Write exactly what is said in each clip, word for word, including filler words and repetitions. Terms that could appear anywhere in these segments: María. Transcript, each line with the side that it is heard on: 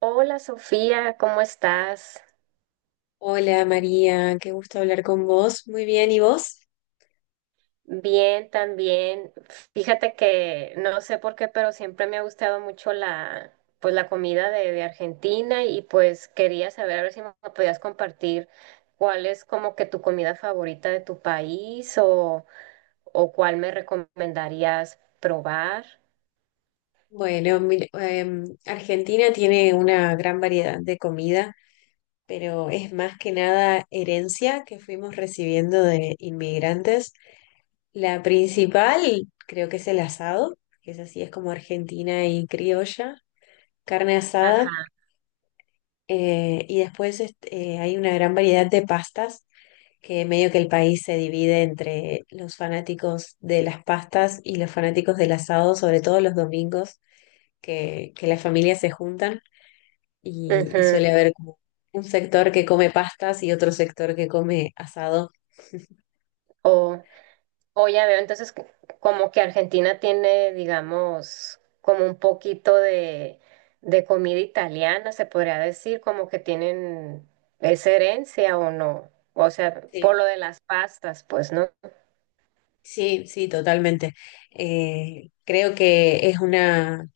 right: Hola Sofía, ¿cómo estás?
left: Hola María, qué gusto hablar con vos. Muy bien, ¿y vos?
right: Bien, también. Fíjate que no sé por qué, pero siempre me ha gustado mucho la, pues la comida de, de Argentina y pues quería saber a ver si me podías compartir cuál es como que tu comida favorita de tu país o, o cuál me recomendarías probar.
left: Bueno, mira, em, Argentina tiene una gran variedad de comida, pero es más que nada herencia que fuimos recibiendo de inmigrantes. La principal creo que es el asado, que es así, es como argentina y criolla, carne asada.
right: Ajá.
left: Eh, y después este, eh, hay una gran variedad de pastas, que medio que el país se divide entre los fanáticos de las pastas y los fanáticos del asado, sobre todo los domingos, que, que las familias se juntan y, y suele haber como un sector que come pastas y otro sector que come asado.
right: ujú, O ya veo, entonces c- como que Argentina tiene, digamos, como un poquito de, de comida italiana, se podría decir, como que tienen esa herencia o no. O sea, por
left: Sí,
right: lo de las pastas, pues, ¿no?
left: sí, sí, totalmente. Eh, creo que es una,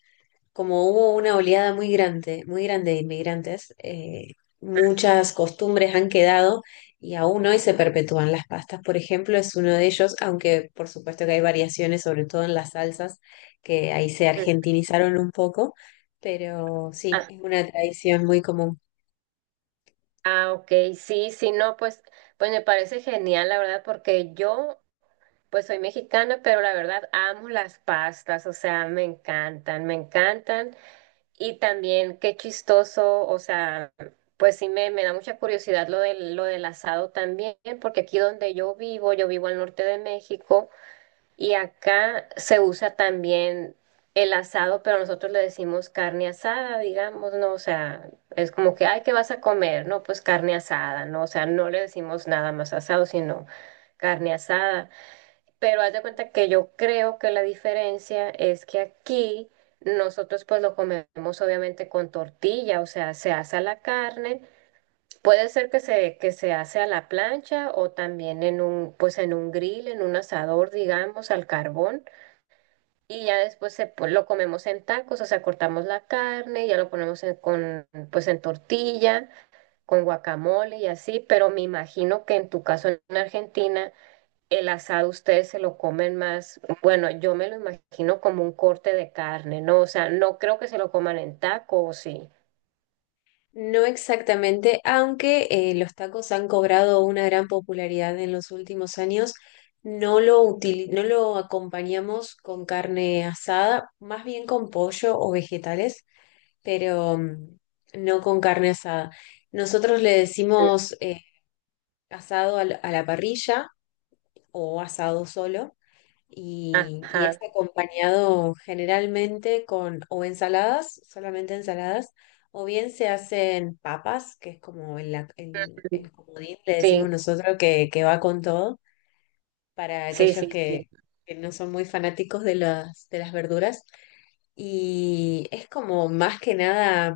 left: como hubo una oleada muy grande, muy grande de inmigrantes, eh, muchas costumbres han quedado y aún hoy se perpetúan. Las pastas, por ejemplo, es uno de ellos, aunque por supuesto que hay variaciones, sobre todo en las salsas, que ahí se
right: Mm.
left: argentinizaron un poco, pero sí,
right: Ah,
left: es una tradición muy común.
right: ah, ok, sí, sí, no, pues, pues me parece genial, la verdad, porque yo, pues soy mexicana, pero la verdad amo las pastas, o sea, me encantan, me encantan. Y también qué chistoso, o sea, pues sí me, me da mucha curiosidad lo del, lo del asado también, porque aquí donde yo vivo, yo vivo al norte de México y acá se usa también el asado, pero nosotros le decimos carne asada, digamos, ¿no? O sea, es como que, ay, ¿qué vas a comer? No, pues carne asada, ¿no? O sea, no le decimos nada más asado, sino carne asada. Pero haz de cuenta que yo creo que la diferencia es que aquí nosotros pues lo comemos obviamente con tortilla, o sea, se asa la carne. Puede ser que se, que se hace a la plancha o también en un, pues en un grill, en un asador, digamos, al carbón. Y ya después se, po- lo comemos en tacos, o sea, cortamos la carne, ya lo ponemos en- con, pues en tortilla, con guacamole y así. Pero me imagino que en tu caso en Argentina el asado ustedes se lo comen más, bueno, yo me lo imagino como un corte de carne, ¿no? O sea, no creo que se lo coman en taco, ¿o sí?
left: No exactamente, aunque eh, los tacos han cobrado una gran popularidad en los últimos años, no lo utili- no lo acompañamos con carne asada, más bien con pollo o vegetales, pero mm, no con carne asada. Nosotros le
right: Mm,
left: decimos eh, asado al- a la parrilla o asado solo y, y es
right: ajá.
left: acompañado generalmente con o ensaladas, solamente ensaladas, o bien se hacen papas, que es como el, la- el,
right: Mm,
left: el comodín, le decimos
right: sí,
left: nosotros que, que va con todo, para
right: sí,
left: aquellos
right: sí, sí.
left: que, que no son muy fanáticos de las, de las verduras. Y es como más que nada,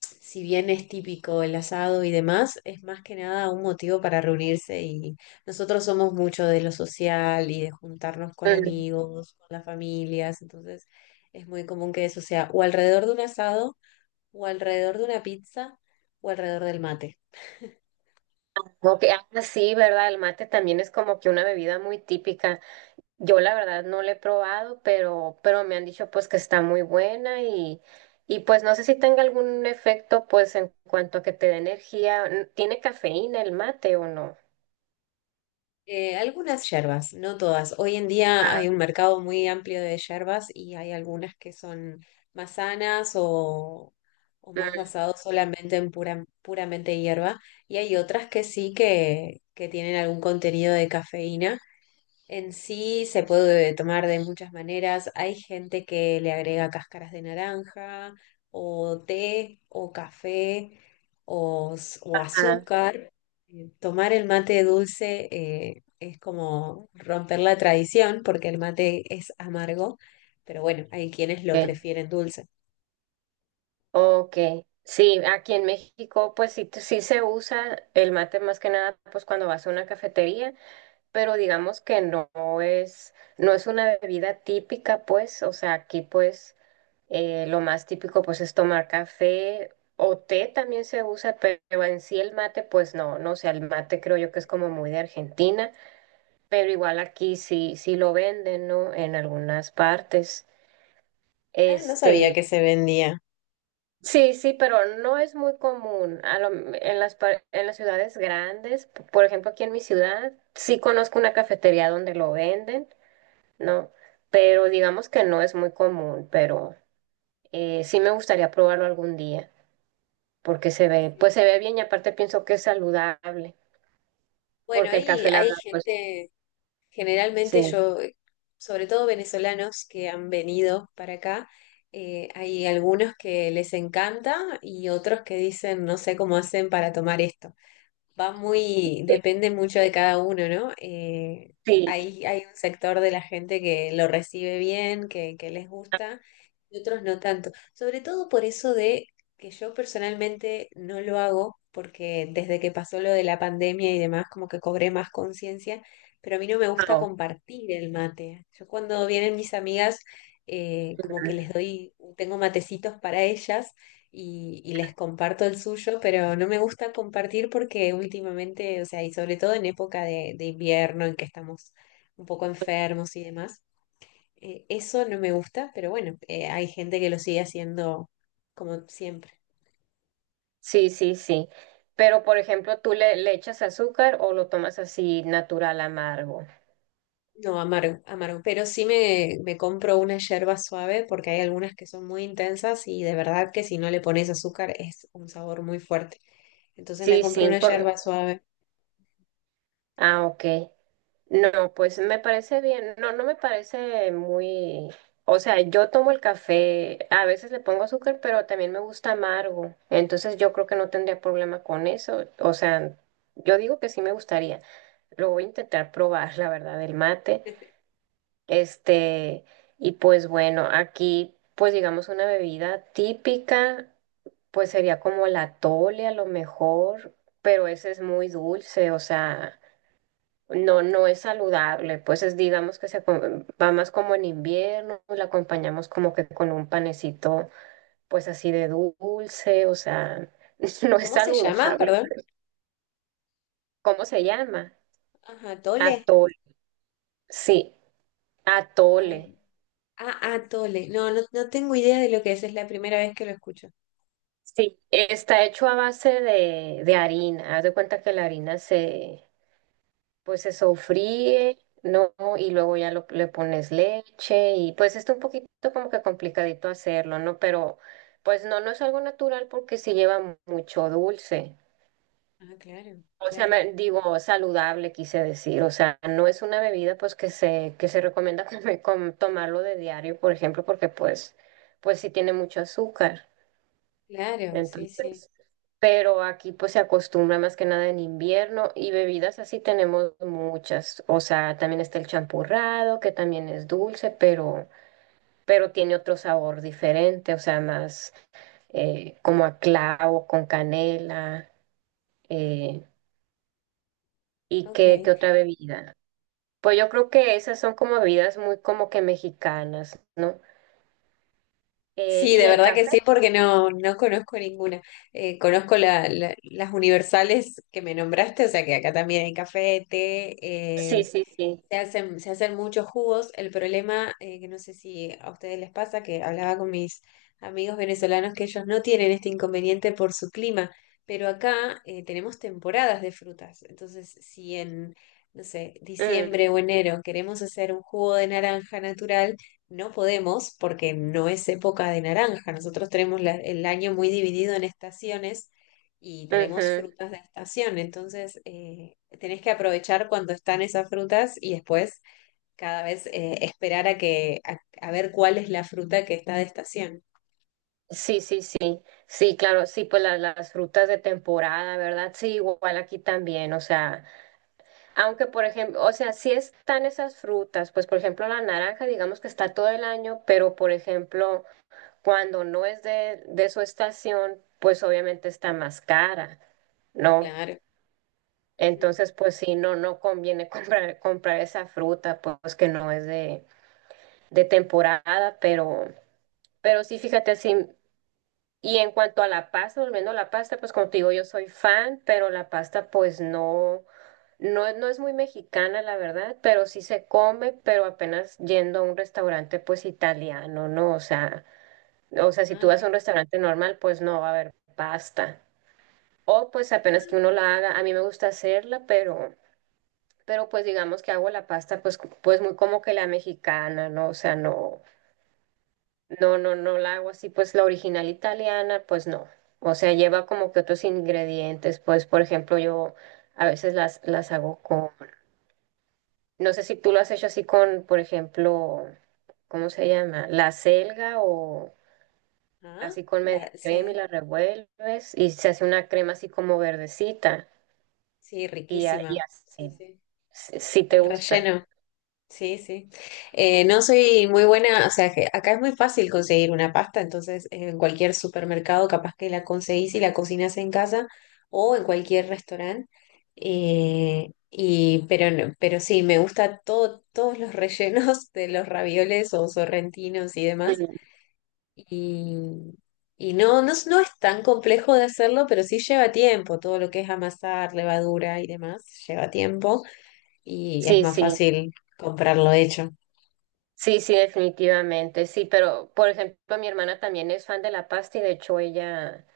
left: si bien es típico el asado y demás, es más que nada un motivo para reunirse, y nosotros somos mucho de lo social y de juntarnos con
right: Mm,
left: amigos, con las familias. Entonces es muy común que eso sea o alrededor de un asado, o alrededor de una pizza, o alrededor del mate.
right: ok, ah, sí, ¿verdad? El mate también es como que una bebida muy típica. Yo la verdad no la he probado, pero, pero me han dicho pues que está muy buena y, y pues no sé si tenga algún efecto pues en cuanto a que te dé energía. ¿Tiene cafeína el mate o no?
left: Eh, algunas yerbas, no todas. Hoy en día
right: Ah,
left: hay un mercado muy amplio de yerbas y hay algunas que son más sanas o, o más
right: mm,
left: basados solamente en pura, puramente hierba, y hay otras que sí, que, que tienen algún contenido de cafeína. En sí se puede tomar de muchas maneras. Hay gente que le agrega cáscaras de naranja, o té, o café, o, s- o
right: ah,
left: azúcar. Eh, Tomar el mate dulce eh, es como romper la tradición, porque el mate es amargo, pero bueno, hay quienes lo
right: ok.
left: prefieren dulce.
right: Ok, sí, aquí en México pues sí, sí se usa el mate más que nada pues cuando vas a una cafetería, pero digamos que no es, no es una bebida típica pues, o sea, aquí pues eh, lo más típico pues es tomar café o té también se usa, pero en sí el mate pues no, no, o sea, el mate creo yo que es como muy de Argentina, pero igual aquí sí, sí lo venden, ¿no? En algunas partes.
left: Ah, no sabía
right: Este,
left: que se vendía.
right: Sí, sí, pero no es muy común. A lo- en las, par- en las ciudades grandes, p- por ejemplo, aquí en mi ciudad, sí conozco una cafetería donde lo venden, ¿no? Pero digamos que no es muy común, pero eh, sí me gustaría probarlo algún día, porque se ve, pues
left: Sí.
right: se ve bien y aparte pienso que es saludable,
left: Bueno,
right: porque el
left: hay,
right: café, la
left: hay
right: verdad, pues
left: gente. Generalmente
right: sí,
left: yo, eh, sobre todo venezolanos que han venido para acá, eh, hay algunos que les encanta y otros que dicen, no sé cómo hacen para tomar esto. Va muy,
right: sí,
left: depende mucho de cada uno, ¿no? Eh,
right: sí,
left: hay, hay un sector de la gente que lo recibe bien, que, que les gusta, y otros no tanto. Sobre todo por eso de que yo personalmente no lo hago, porque desde que pasó lo de la pandemia y demás, como que cobré más conciencia, pero a mí no me gusta
right: ahora,
left: compartir el mate. Yo cuando vienen mis amigas, eh, como que les doy, tengo matecitos para ellas y, y les comparto el suyo, pero no me gusta compartir porque últimamente, o sea, y sobre todo en época de, de invierno en que estamos un poco enfermos y demás, eh, eso no me gusta, pero bueno, eh, hay gente que lo sigue haciendo como siempre.
right: sí, sí, sí. Pero, por ejemplo, ¿tú le, le echas azúcar o lo tomas así natural, amargo?
left: No, amargo, amargo, pero sí me, me compro una yerba suave porque hay algunas que son muy intensas y de verdad que si no le pones azúcar es un sabor muy fuerte. Entonces me
right: Sí,
left: compro
right: sí,
left: una
right: por.
left: yerba suave.
right: Ah, ok. No, pues me parece bien. No, no me parece muy... O sea, yo tomo el café, a veces le pongo azúcar, pero también me gusta amargo. Entonces yo creo que no tendría problema con eso. O sea, yo digo que sí me gustaría. Lo voy a intentar probar, la verdad, el mate. Este, y pues bueno, aquí, pues digamos una bebida típica. Pues sería como la tole a lo mejor, pero ese es muy dulce, o sea, no, no es saludable, pues es, digamos que se co- va más como en invierno, la acompañamos como que con un panecito, pues así de dulce, o sea, no es
left: ¿Cómo se llama?
right: saludable.
left: Perdón.
right: ¿Cómo se llama?
left: Ajá, tole.
right: Atole, sí, atole.
left: Ay, ah, atole. No, no, no tengo idea de lo que es. Es la primera vez que lo escucho.
right: Sí, está hecho a base de, de harina. Haz de cuenta que la harina se, pues se sofríe, ¿no? Y luego ya lo- le pones leche y pues está un poquito como que complicadito hacerlo, ¿no? Pero pues no, no es algo natural porque sí lleva mucho dulce.
left: Ah, claro,
right: O sea,
left: claro,
right: me- digo, saludable quise decir, o sea, no es una bebida pues que se, que se recomienda comer- com- tomarlo de diario, por ejemplo, porque pues, pues, sí tiene mucho azúcar.
left: claro, sí, sí.
right: Entonces, pero aquí pues se acostumbra más que nada en invierno y bebidas así tenemos muchas. O sea, también está el champurrado, que también es dulce, pero, pero tiene otro sabor diferente, o sea, más eh, como a clavo, con canela. eh, ¿y
left: Ok.
right: qué, qué otra bebida? Pues yo creo que esas son como bebidas muy como que mexicanas, ¿no? Eh,
left: Sí, de
right: y el
left: verdad que
right: café,
left: sí, porque no, no conozco ninguna. Eh, conozco la- la- las universales que me nombraste, o sea que acá también hay café, té,
right: sí,
left: eh.
right: sí, sí.
left: Se hacen, se hacen muchos jugos. El problema, eh, que no sé si a ustedes les pasa, que hablaba con mis amigos venezolanos que ellos no tienen este inconveniente por su clima, pero acá eh, tenemos temporadas de frutas. Entonces, si en, no sé,
right: Mm,
left: diciembre o enero queremos hacer un jugo de naranja natural, no podemos porque no es época de naranja. Nosotros tenemos la- el año muy dividido en estaciones y tenemos
right: ujú.
left: frutas de estación, entonces eh, tenés que aprovechar cuando están esas frutas y después cada vez eh, esperar a que a, a ver cuál es la fruta que está de estación.
right: Sí, sí, sí, sí, claro, sí, pues la- las frutas de temporada, ¿verdad? Sí, igual aquí también, o sea, aunque por ejemplo, o sea, sí están esas frutas, pues por ejemplo la naranja, digamos que está todo el año, pero por ejemplo, cuando no es de, de su estación, pues obviamente está más cara, ¿no?
left: Claro. Ujú.
right: Entonces, pues sí, no, no conviene comprar, comprar esa fruta, pues que no es de, de temporada, pero, pero sí, fíjate, sí. Y en cuanto a la pasta, volviendo a la pasta, pues como te digo, yo soy fan, pero la pasta pues no, no, no es muy mexicana, la verdad, pero sí se come, pero apenas yendo a un restaurante pues italiano, ¿no? O sea, o sea, si tú
left: Ah,
right: vas a un
left: mira.
right: restaurante normal, pues no va a haber pasta. O pues apenas que uno
left: Ah,
right: la haga, a mí me gusta hacerla, pero, pero pues digamos que hago la pasta pues, cu- pues muy como que la mexicana, ¿no? O sea, no. No, no, no la hago así, pues la original italiana, pues no. O sea, lleva como que otros ingredientes, pues por ejemplo, yo a veces las, las hago con, no sé si tú lo has hecho así con, por ejemplo, ¿cómo se llama? La selga o
left: ah,
right: así con media
left: la,
right: crema y
left: sí,
right: la revuelves y se hace una crema así como verdecita
left: sí,
right: y, a- y
left: riquísima. Sí,
right: así,
left: sí.
right: si, si te
left: El
right: gusta.
left: relleno. Sí, sí. Eh, no soy muy buena, o sea, que acá es muy fácil conseguir una pasta, entonces eh, en cualquier supermercado capaz que la conseguís y la cocinas en casa o en cualquier restaurante. Eh, y, pero, no- pero sí, me gusta todo, todos los rellenos de los ravioles o sorrentinos y demás.
right: Mm,
left: Y, y no, no, es- no es tan complejo de hacerlo, pero sí lleva tiempo, todo lo que es amasar, levadura y demás, lleva tiempo y es
right: sí,
left: más
right: sí.
left: fácil comprarlo hecho.
right: Sí, sí, definitivamente, sí, pero por ejemplo, mi hermana también es fan de la pasta y de hecho ella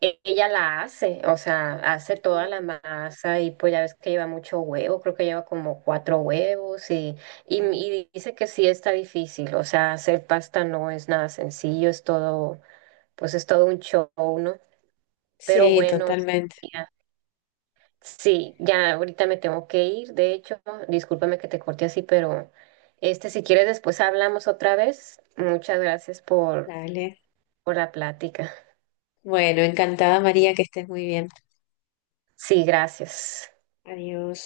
right: E- Ella la hace, o sea, hace toda la
left: Uh,
right: masa y pues ya ves que lleva mucho huevo, creo que lleva como cuatro huevos y, y,
left: sí,
right: y dice que sí está difícil, o sea, hacer pasta no es nada sencillo, es todo, pues es todo un show, ¿no? Pero
left: sí,
right: bueno,
left: totalmente.
right: ya, sí, ya ahorita me tengo que ir, de hecho, discúlpame que te corté así, pero este, si quieres después hablamos otra vez, muchas gracias por,
left: Dale.
right: por la plática.
left: Bueno, encantada María, que estés muy bien.
right: Sí, gracias.
left: Adiós.